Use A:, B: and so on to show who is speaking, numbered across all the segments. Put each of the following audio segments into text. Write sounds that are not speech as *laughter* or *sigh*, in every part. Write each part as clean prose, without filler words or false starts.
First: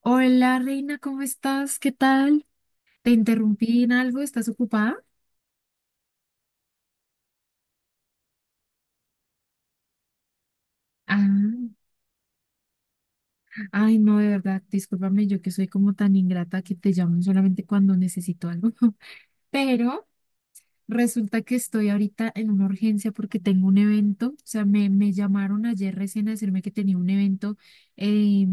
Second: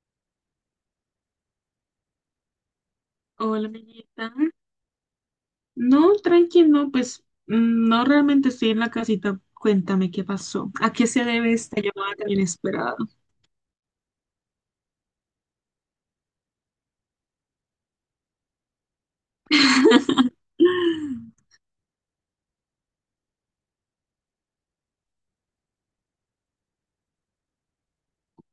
A: Hola, Reina, ¿cómo estás? ¿Qué tal? ¿Te
B: Hola,
A: interrumpí en algo?
B: amiguita.
A: ¿Estás ocupada?
B: No, tranqui, no, pues no realmente estoy en la casita. Cuéntame qué pasó. ¿A qué
A: Ah,
B: se debe esta llamada tan inesperada?
A: ay, no, de verdad, discúlpame, yo que soy como tan ingrata que te llamo solamente cuando necesito algo. *laughs*
B: *laughs*
A: Pero resulta que estoy ahorita en una urgencia porque tengo un evento, o sea, me llamaron ayer recién a decirme que tenía un evento, eh,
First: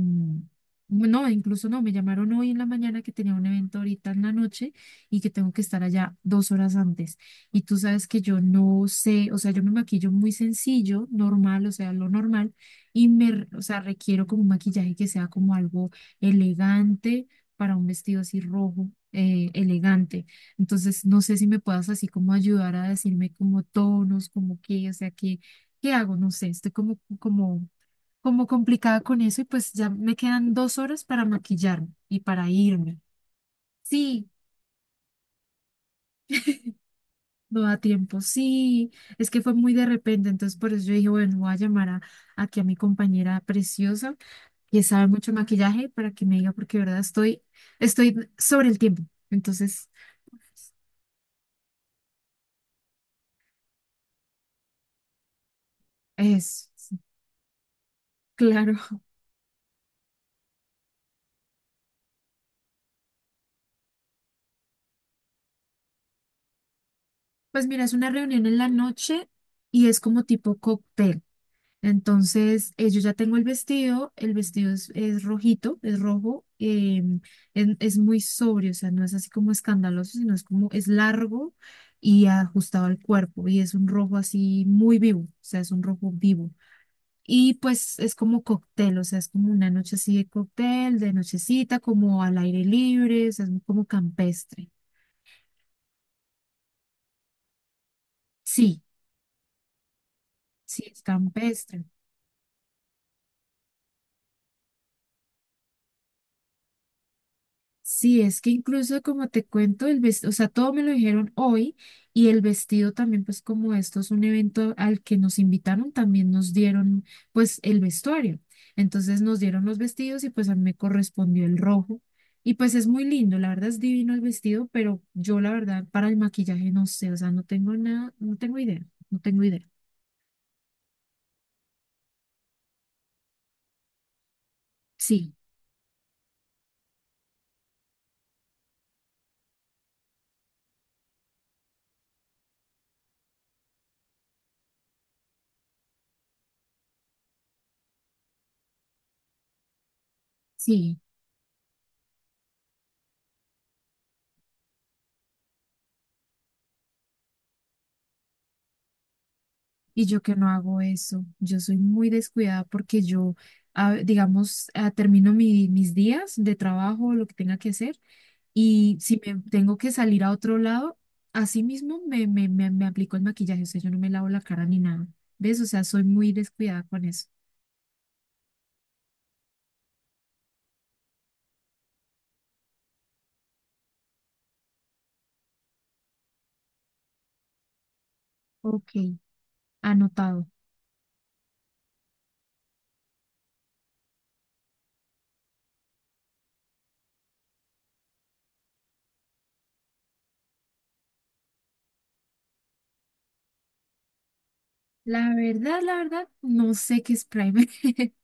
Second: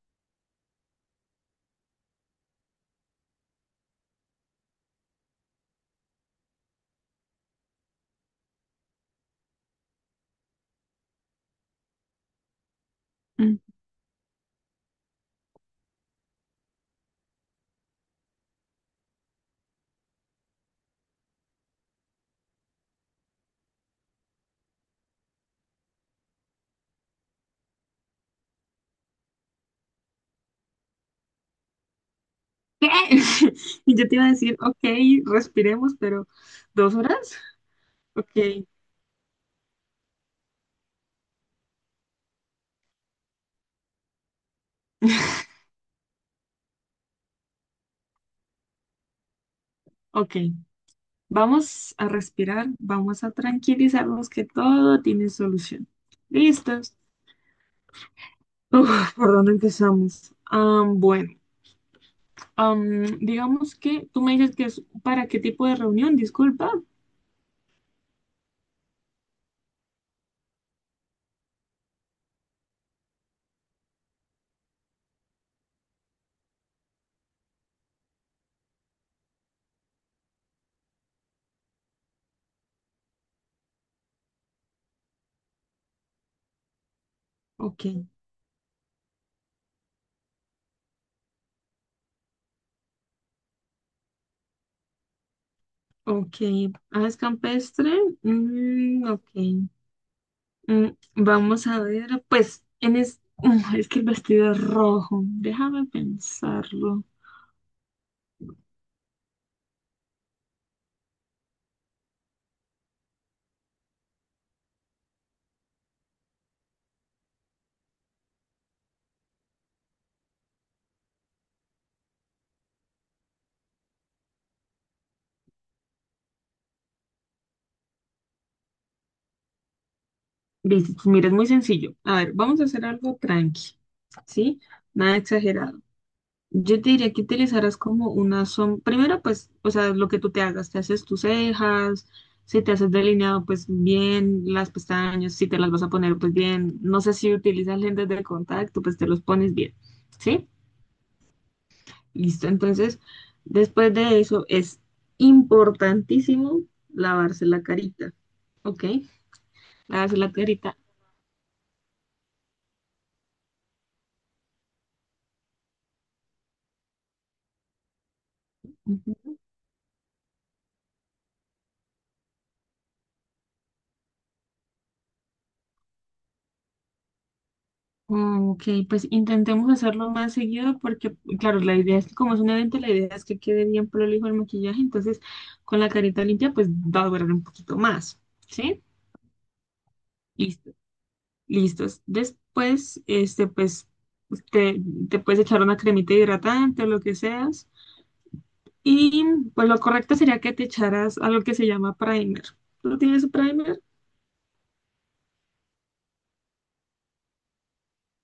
A: no, incluso no, me llamaron hoy en la mañana que tenía un evento ahorita en la noche y que tengo que estar allá dos horas antes. Y tú sabes que yo no sé, o sea, yo me maquillo muy sencillo, normal, o sea, lo normal, y me,
B: Mm,
A: o sea, requiero como un maquillaje que sea como algo elegante para un vestido así rojo, elegante. Entonces, no sé si me puedas así como ayudar a decirme como tonos, como qué, o sea, qué hago, no sé, estoy como, complicada con eso y pues ya me quedan dos horas para maquillarme y para
B: ¿Qué?
A: irme.
B: *laughs* Y yo te iba
A: Sí,
B: a decir, ok, respiremos, pero ¿dos horas?
A: no da tiempo,
B: Ok,
A: sí, es que fue muy de repente, entonces por eso yo dije, bueno, voy a llamar a, aquí a mi compañera preciosa que sabe mucho de maquillaje para que me diga porque de verdad estoy sobre el tiempo. Entonces,
B: ok. Vamos a respirar, vamos a tranquilizarnos que todo tiene solución.
A: es
B: ¿Listos?
A: claro.
B: Uf, ¿por dónde empezamos? Bueno, digamos que tú me dices que es para qué tipo de reunión, disculpa.
A: Pues mira, es una reunión en la noche y es como tipo cóctel. Entonces, yo ya tengo el vestido es rojito, es rojo, es muy sobrio, o sea, no es así como escandaloso, sino es como, es largo y ajustado al cuerpo y es un rojo así muy vivo, o sea, es un rojo vivo. Y
B: Ok,
A: pues es como cóctel, o sea, es como una noche así de cóctel, de nochecita, como al aire libre, o sea, es como campestre.
B: ok. Aves campestre.
A: Sí,
B: Ok.
A: sí,
B: Mm,
A: es
B: vamos a
A: campestre.
B: ver, pues, *laughs* es que el vestido es rojo. Déjame pensarlo.
A: Sí, es que incluso como te cuento, el vestido, o sea, todo me lo dijeron hoy y el vestido también, pues como esto es un evento al que nos invitaron, también nos dieron pues el vestuario. Entonces nos dieron los vestidos y pues a mí me correspondió el rojo. Y pues es muy lindo, la verdad es divino el vestido, pero yo la verdad para el maquillaje no sé, o sea, no tengo nada, no tengo idea, no tengo idea.
B: Listo, mira, es muy sencillo. A ver, vamos a hacer algo tranqui, ¿sí? Nada
A: Sí,
B: exagerado. Yo te diría que utilizaras como una sombra. Primero, pues, o sea, lo que tú te hagas, te haces tus cejas, si te haces delineado, pues bien, las pestañas, si te las vas a poner, pues bien. No sé si utilizas lentes de contacto, pues te los pones bien. ¿Sí?
A: sí.
B: Listo. Entonces, después de eso, es importantísimo lavarse la carita. ¿Ok?
A: Y
B: Lavarse
A: yo
B: la
A: que no
B: carita.
A: hago eso, yo soy muy descuidada porque yo, digamos, termino mis días de trabajo, lo que tenga que hacer, y si me tengo que salir a otro lado, así mismo me aplico el maquillaje, o sea, yo no me lavo la cara ni nada, ¿ves? O sea, soy muy descuidada con eso.
B: Ok, pues intentemos hacerlo más seguido porque, claro, la idea es que como es un evento, la idea es que quede bien prolijo el maquillaje, entonces con la carita limpia pues va a durar un poquito más, ¿sí?
A: Ok, anotado.
B: Listo, listos. Después, este, pues te, te puedes echar una cremita hidratante o lo que seas. Y pues lo correcto sería que te echaras algo que se llama primer. ¿Tú tienes primer?
A: La verdad, no sé qué es primer. *laughs*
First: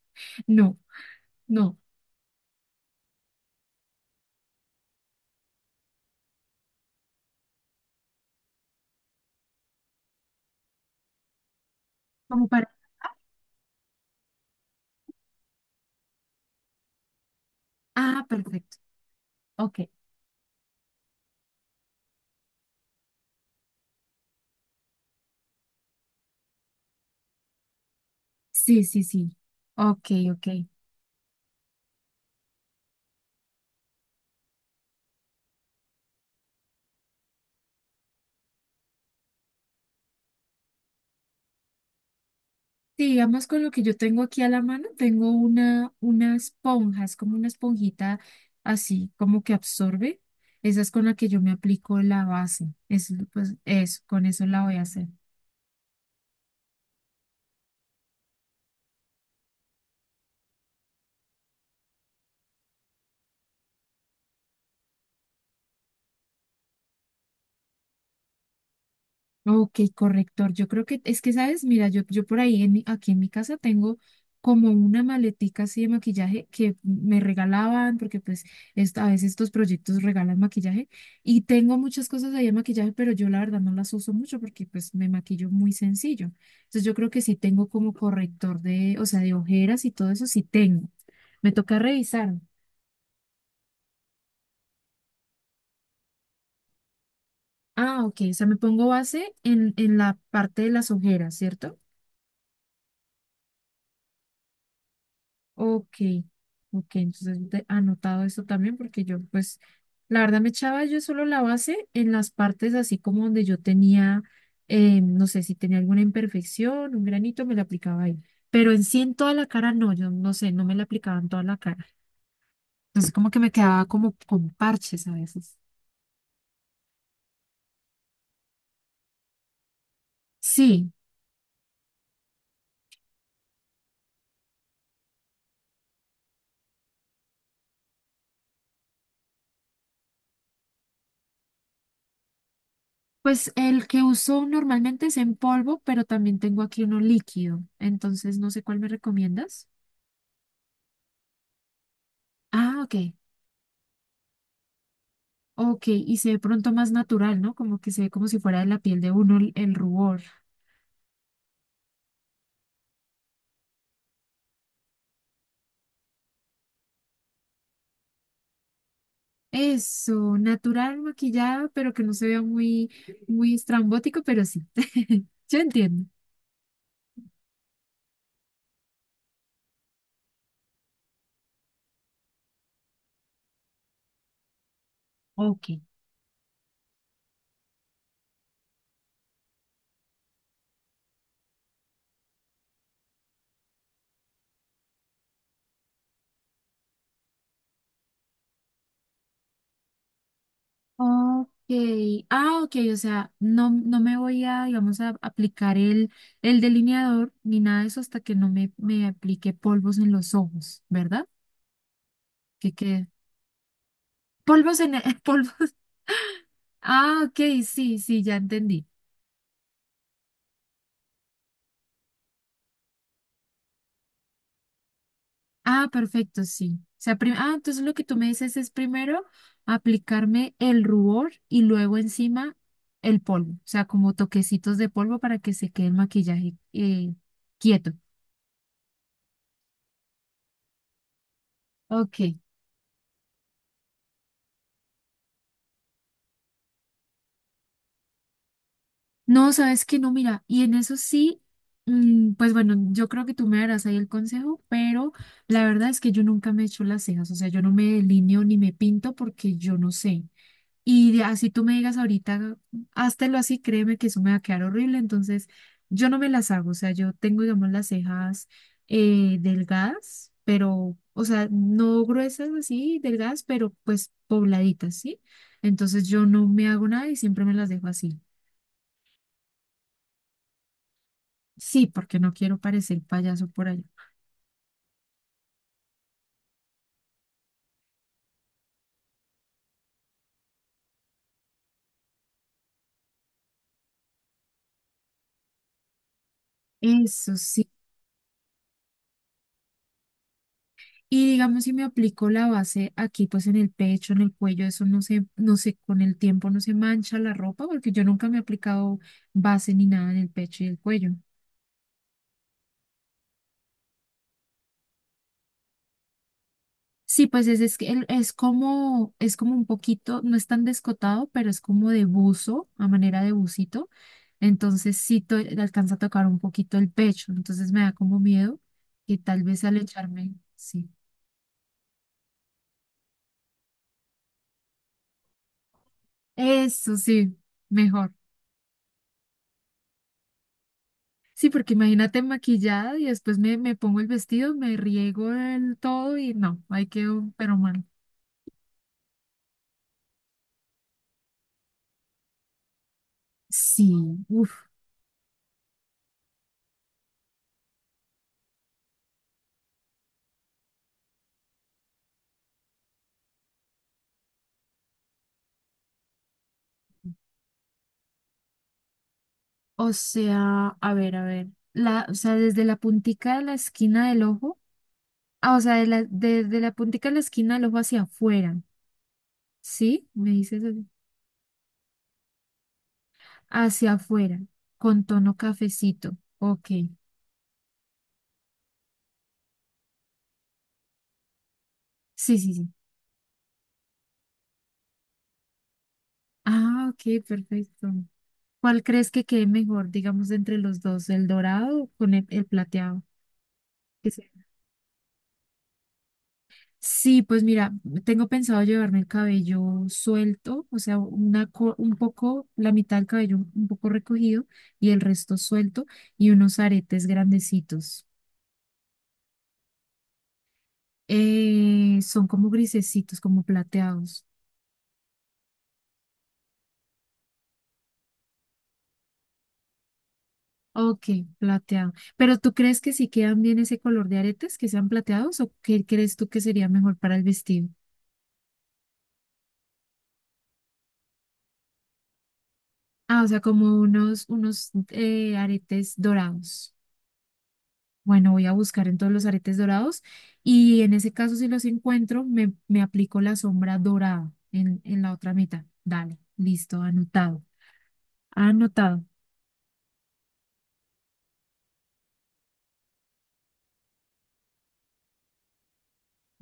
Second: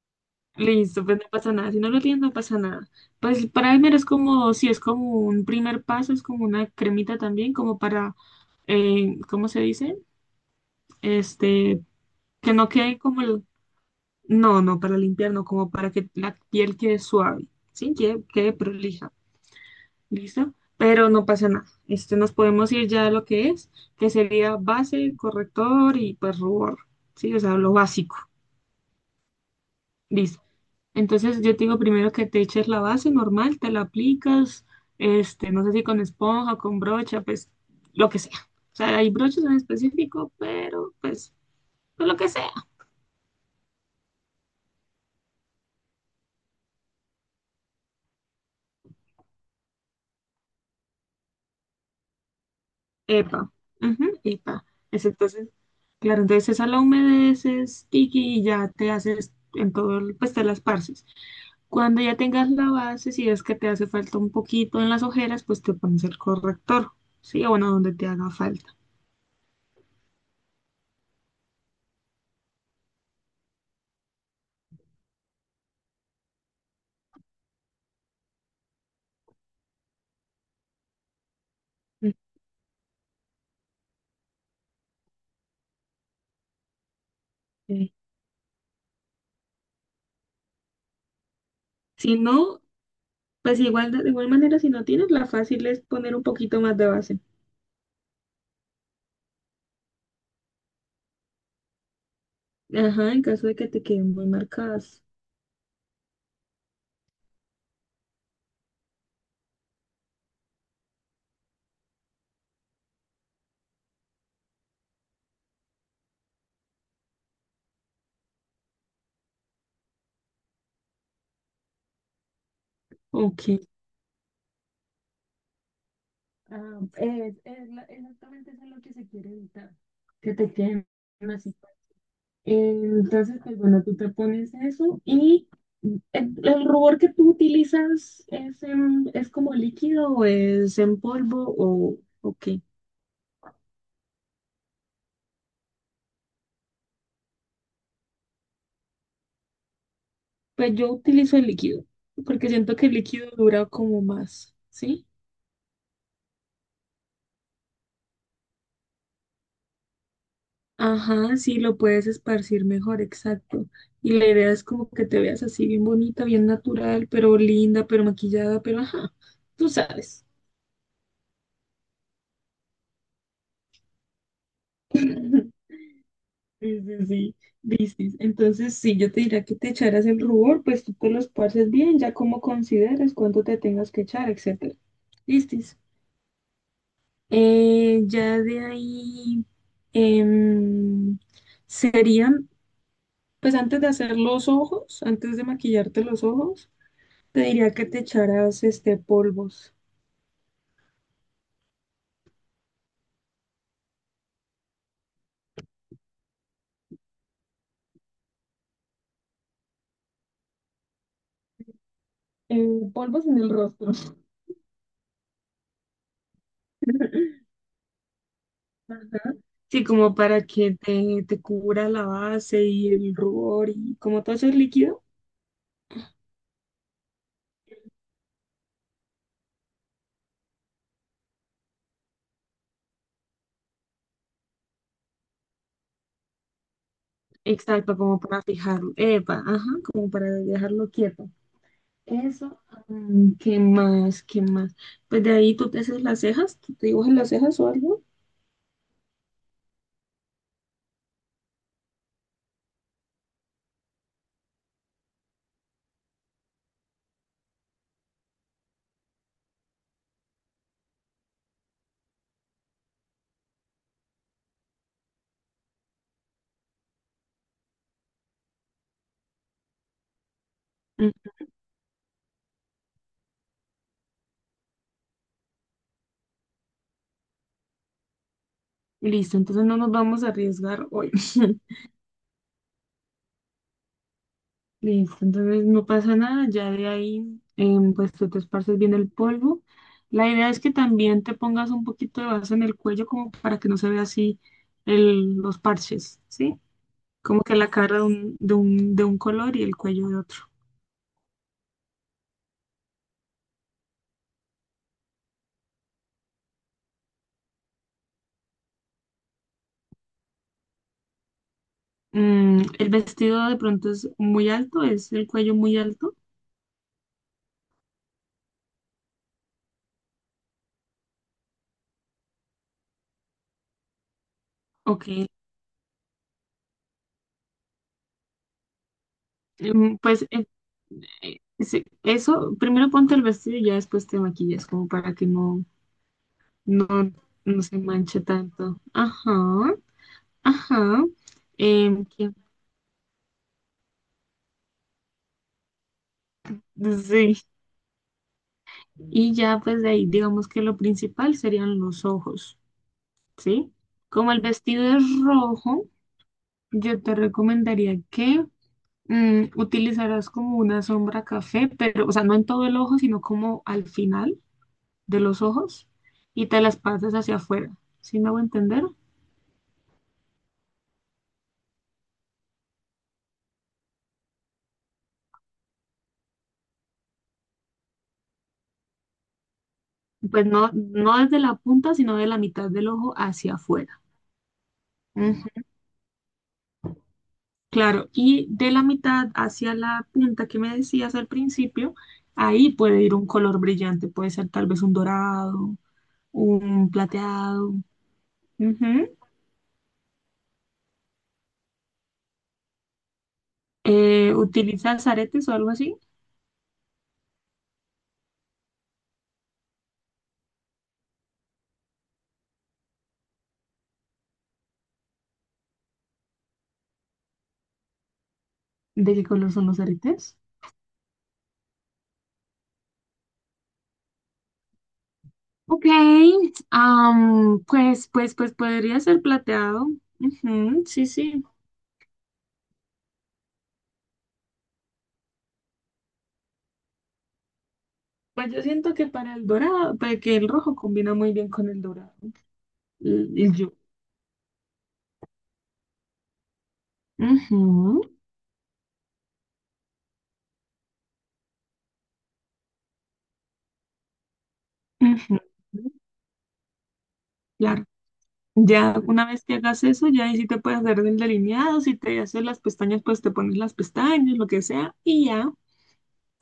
A: No,
B: Listo, pues no pasa nada.
A: no,
B: Si no lo tienes, no pasa nada. Pues primer es como, si es como un primer paso, es como una cremita también, como para, ¿cómo se dice? Este,
A: como
B: que no
A: para.
B: quede como el, no, no, para limpiar, no, como para que la piel quede suave, ¿sí? Que
A: Ah,
B: quede
A: perfecto.
B: prolija,
A: Ok,
B: ¿listo? Pero no pasa nada. Este, nos podemos ir ya a lo que es, que sería base, corrector y pues rubor, ¿sí? O sea, lo básico.
A: sí, sí, sí. Ok,
B: Listo.
A: ok.
B: Entonces yo te digo primero que te eches la base normal, te la aplicas, este, no sé si con esponja, con brocha, pues lo que sea. O sea, hay brochas en específico, pero pues, pues lo que sea.
A: Sí, digamos con lo que yo tengo aquí a la mano, tengo una, esponja, es como una esponjita así, como que absorbe. Esa es con la que yo me aplico la base. Es,
B: Epa,
A: pues eso,
B: ujú,
A: con eso la
B: epa.
A: voy a
B: Es
A: hacer.
B: entonces, claro, entonces esa la humedeces, tiki, y ya te haces en todo, el- pues te las parces. Cuando ya tengas la base, si es que te hace falta un poquito en las ojeras, pues te pones el corrector, ¿sí? O bueno, donde te haga falta.
A: Ok, corrector. Yo creo que es que, ¿sabes? Mira, yo por ahí, aquí en mi casa tengo como una maletica así de maquillaje que me regalaban, porque pues esto, a veces estos proyectos regalan maquillaje y tengo muchas cosas ahí de maquillaje, pero yo la verdad no las uso mucho porque pues me maquillo muy sencillo. Entonces yo creo que sí tengo
B: Ok.
A: como corrector de, o sea, de ojeras y todo eso, sí tengo. Me toca
B: Si
A: revisar.
B: no, pues igual, de igual manera, si no tienes, la fácil es poner un poquito más de base.
A: Ah, ok, o sea, me pongo base en la parte de las ojeras, ¿cierto?
B: Ajá, en caso de que te queden muy marcadas.
A: Ok, ok, entonces yo anotado esto también porque yo pues la verdad me echaba yo solo la base en las partes así como donde yo tenía, no sé si tenía alguna imperfección, un granito, me la aplicaba ahí, pero en sí en toda la cara no, yo no sé, no me la aplicaba en toda la cara, entonces como que me
B: Ok.
A: quedaba como con parches a veces.
B: Ah, es la- exactamente eso es lo que se quiere evitar, que te queden
A: Sí,
B: así. Entonces, pues bueno, tú te pones eso y el rubor que tú utilizas es, en- es como líquido o es en polvo o qué.
A: pues el que uso normalmente es en polvo, pero también tengo aquí uno líquido, entonces no sé cuál me recomiendas.
B: Pues yo utilizo el líquido, porque siento
A: Ah,
B: que el
A: ok.
B: líquido dura como más, ¿sí?
A: Ok, y se ve pronto más natural, ¿no? Como que se ve como si fuera de la piel de uno el rubor.
B: Ajá, sí, lo puedes esparcir mejor, exacto. Y la idea es como que te veas así bien bonita, bien natural, pero linda, pero maquillada, pero ajá, tú sabes.
A: Eso, natural maquillado, pero que no se vea muy, muy estrambótico, pero sí. *laughs* Yo
B: *laughs*
A: entiendo.
B: Sí, sí, sí, dices. Entonces, sí, yo te diría que te echaras el rubor, pues tú te lo esparces bien, ya como consideres cuánto te tengas que echar, etcétera. Listis.
A: Ok.
B: Ya de ahí em, serían, pues antes de hacer los ojos, antes de maquillarte los ojos, te diría que te echaras este polvos.
A: Ok. Ah, ok, o sea, no, no me voy a, digamos, a aplicar el delineador ni nada de eso hasta que no me aplique polvos en los ojos, ¿verdad? Que quede.
B: Polvos en el rostro.
A: Polvos en el, *laughs* polvos. Ah, ok,
B: *laughs*
A: sí, sí, ya entendí.
B: Ajá. Sí, como para que te cubra la base y el rubor y como todo eso es líquido.
A: Ah, perfecto, sí. O sea, entonces lo que tú me dices es primero aplicarme el rubor y luego encima el polvo, o sea, como toquecitos de polvo para que se quede el maquillaje quieto.
B: Exacto, como para fijarlo. Epa, ajá, como para dejarlo quieto.
A: Ok.
B: Eso, ¿qué más? ¿Qué más? Pues de ahí tú te haces las cejas, tú te dibujas las cejas o algo.
A: No, sabes que no, mira, y en eso sí, pues bueno, yo creo que tú me darás ahí el consejo, pero la verdad es que yo nunca me he hecho las cejas, o sea, yo no me delineo ni me pinto porque yo no sé. Y así tú me digas ahorita, háztelo así, créeme que eso me va a quedar horrible. Entonces, yo no me las hago. O sea, yo tengo, digamos, las cejas delgadas, pero,
B: Mm.
A: o sea, no gruesas así, delgadas, pero pues pobladitas, ¿sí? Entonces, yo no me hago nada y siempre me las dejo así.
B: Listo, entonces no nos vamos a arriesgar hoy. *laughs*
A: Sí, porque no quiero parecer payaso por allá.
B: Listo, entonces no pasa nada, ya de ahí pues tú te esparces bien el polvo. La idea es que también te pongas un poquito de base en el cuello como para que no se vea así el, los parches, ¿sí?
A: Eso
B: Como que
A: sí.
B: la cara de un color y el cuello de otro.
A: Y digamos, si me aplico la base aquí, pues en el pecho, en el cuello, eso no sé, con el tiempo no se mancha la ropa, porque yo nunca me he aplicado base ni nada en el pecho y el cuello.
B: Mm, el vestido de pronto es muy alto, es el cuello muy alto.
A: Sí, pues es, que es como un poquito, no es tan descotado, pero es como de buzo, a manera de bucito. Entonces
B: Ok,
A: sí alcanza a tocar un poquito el pecho. Entonces me da como miedo que tal vez al
B: pues
A: echarme, sí.
B: sí, eso, primero ponte el vestido y ya después te maquillas como para que no,
A: Eso
B: no,
A: sí,
B: no se
A: mejor.
B: manche tanto. Ajá. Ajá,
A: Sí, porque imagínate
B: que-
A: maquillada y después me pongo el vestido, me riego el todo y no, ahí quedo,
B: sí,
A: pero mal.
B: y ya pues de ahí digamos que lo principal serían los ojos, ¿sí?
A: Sí,
B: Como el
A: uff.
B: vestido es rojo, yo te recomendaría que utilizaras como una sombra café, pero, o sea, no en todo el ojo, sino como al final de los ojos y te las pasas hacia afuera, ¿sí me hago entender?
A: O sea, a ver, a ver. La, o sea, desde la puntica de la esquina del ojo. Ah, o sea, desde la puntica de la esquina del ojo hacia afuera. ¿Sí? Me
B: Pues
A: dices
B: no,
A: así.
B: no desde la punta, sino de la mitad del ojo hacia
A: Hacia
B: afuera.
A: afuera, con tono cafecito. Ok.
B: Claro, y de la mitad hacia la punta que me decías al principio,
A: Sí, sí, sí.
B: ahí puede ir un color brillante, puede ser tal vez un dorado,
A: Ah,
B: un
A: ok,
B: plateado.
A: perfecto. ¿Cuál
B: Ujú.
A: crees que quede mejor, digamos, entre los dos, el dorado con el plateado?
B: ¿Utilizas aretes o algo así?
A: Sí, pues mira, tengo pensado llevarme el cabello suelto, o sea, una, un poco, la mitad del cabello un poco recogido y el resto suelto y unos aretes grandecitos.
B: ¿De qué color son los aretes?
A: Son como grisecitos, como plateados.
B: Ok, pues, pues, pues podría ser plateado. Ujú,
A: Ok,
B: sí, sí.
A: plateado. Pero ¿tú crees que si quedan bien ese color de aretes, que sean plateados o qué crees tú que sería mejor para el vestido?
B: Pues yo siento que para el dorado, para que el rojo combina muy bien con el dorado.
A: Ah, o sea,
B: Y yo.
A: como unos, aretes dorados.
B: Ujú,
A: Bueno, voy a buscar en todos los aretes dorados y en ese caso si los encuentro, me aplico la sombra dorada en, la otra
B: ujú,
A: mitad. Dale, listo, anotado,
B: claro. Ya
A: anotado.
B: una vez que hagas eso, ya ahí sí te puedes hacer el delineado, si te haces las pestañas, pues te pones las pestañas, lo que sea, y ya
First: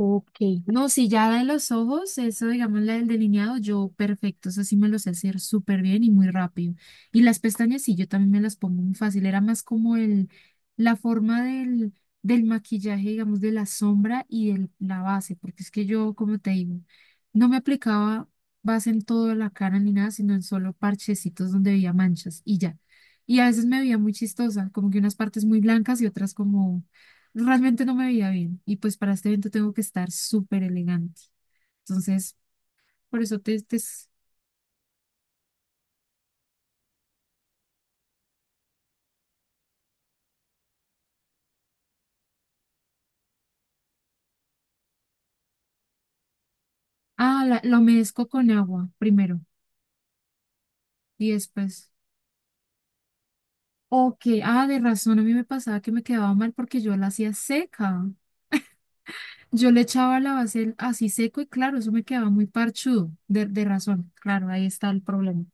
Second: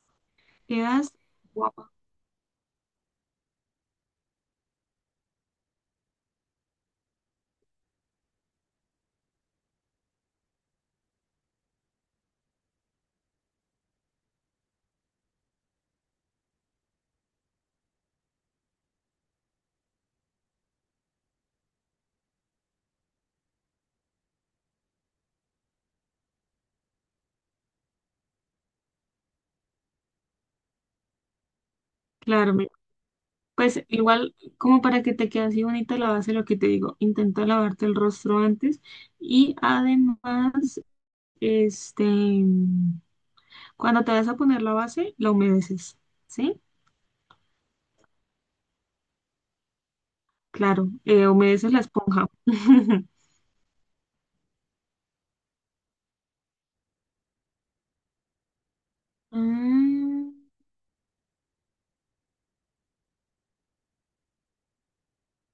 A: Ok, no, si
B: quedas
A: ya da en los
B: guapa.
A: ojos, eso digamos la del delineado, yo perfecto, eso sí me lo sé hacer súper bien y muy rápido. Y las pestañas sí, yo también me las pongo muy fácil, era más como la forma del maquillaje, digamos, de la sombra y de la base, porque es que yo, como te digo, no me aplicaba base en toda la cara ni nada, sino en solo parchecitos donde veía manchas y ya. Y a veces me veía muy chistosa, como que unas partes muy blancas y otras como realmente no me veía bien. Y pues para este evento tengo que estar súper elegante. Entonces,
B: Claro, mira,
A: por eso te... te...
B: pues
A: s-
B: igual como para que te quede así bonita la base, lo que te digo, intenta lavarte el rostro antes y además, este, cuando te vas a poner la base, la humedeces, ¿sí?
A: Ah, la humedezco con agua primero
B: Claro,
A: y
B: humedeces la
A: después.
B: esponja. *laughs*
A: Ok, ah, de razón, a mí me pasaba que me quedaba mal porque yo la hacía seca. Yo le echaba
B: Mm.
A: la base así seco y claro, eso me quedaba muy parchudo, de razón. Claro, ahí está el problema.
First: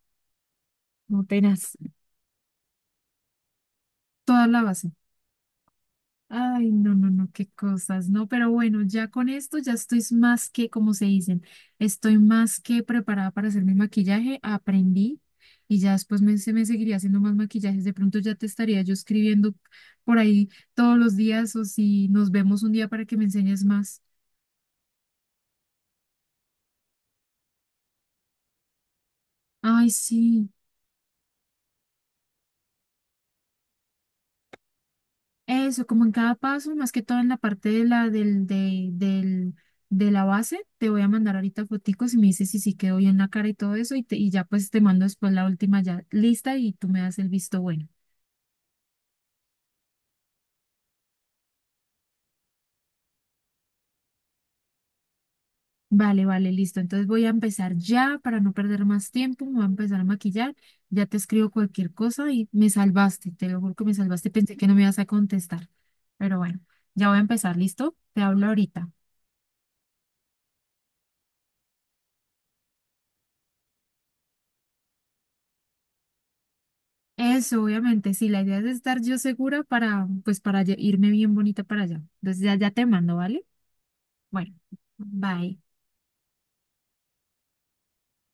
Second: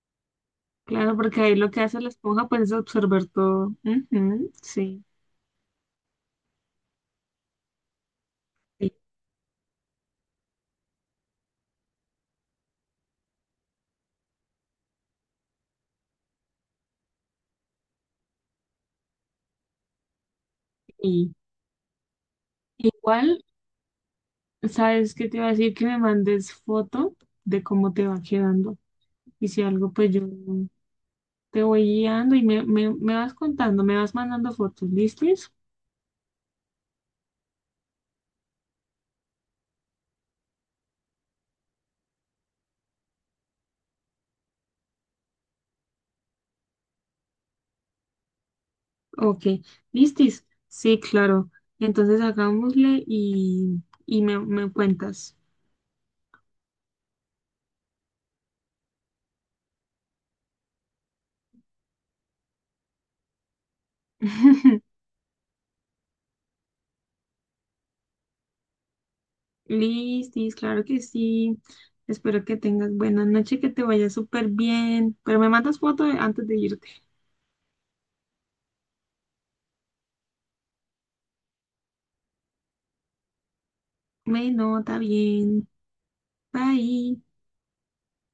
B: Claro,
A: No
B: porque ahí lo
A: tenés
B: que hace la esponja pues es absorber todo.
A: toda
B: Ujú,
A: la base.
B: sí.
A: Ay, no, no, no, qué cosas, ¿no? Pero bueno,
B: Sí,
A: ya con esto ya estoy más que, como se dicen, estoy más que preparada para hacer mi maquillaje, aprendí y ya después se me seguiría haciendo más maquillajes. De pronto ya te estaría yo escribiendo por ahí todos los
B: sí.
A: días o si nos vemos un día para que me
B: Igual,
A: enseñes más.
B: ¿sabes qué te iba a decir? Que me mandes foto de cómo te va quedando. Y si
A: Ay,
B: algo, pues yo
A: sí.
B: te voy guiando y me vas contando, me vas mandando fotos. ¿Listis?
A: Eso, como en cada paso, más que todo en la parte de la, del, de la base, te voy a mandar ahorita foticos y me dices si sí quedó bien la cara y todo eso, y ya pues te mando después la última ya lista y tú me das el visto bueno.
B: Ok. ¿Listis? Sí, claro. Entonces hagámosle y me cuentas.
A: Vale, vale, listo. Entonces voy a empezar ya para no perder más tiempo, me voy a empezar a maquillar, ya te escribo cualquier cosa y me salvaste, te lo juro que me salvaste, pensé que no me
B: *laughs*
A: ibas a contestar, pero bueno, ya voy a empezar, ¿listo? Te hablo ahorita.
B: Listis, claro que sí. Espero que tengas buena noche, que te vaya súper bien. Pero me mandas foto de- antes de irte.
A: Eso, obviamente, sí, la idea es estar yo segura para, pues, para irme bien bonita para allá. Entonces ya te mando, ¿vale? Bueno,
B: Bueno, está
A: bye.
B: bien. Bye.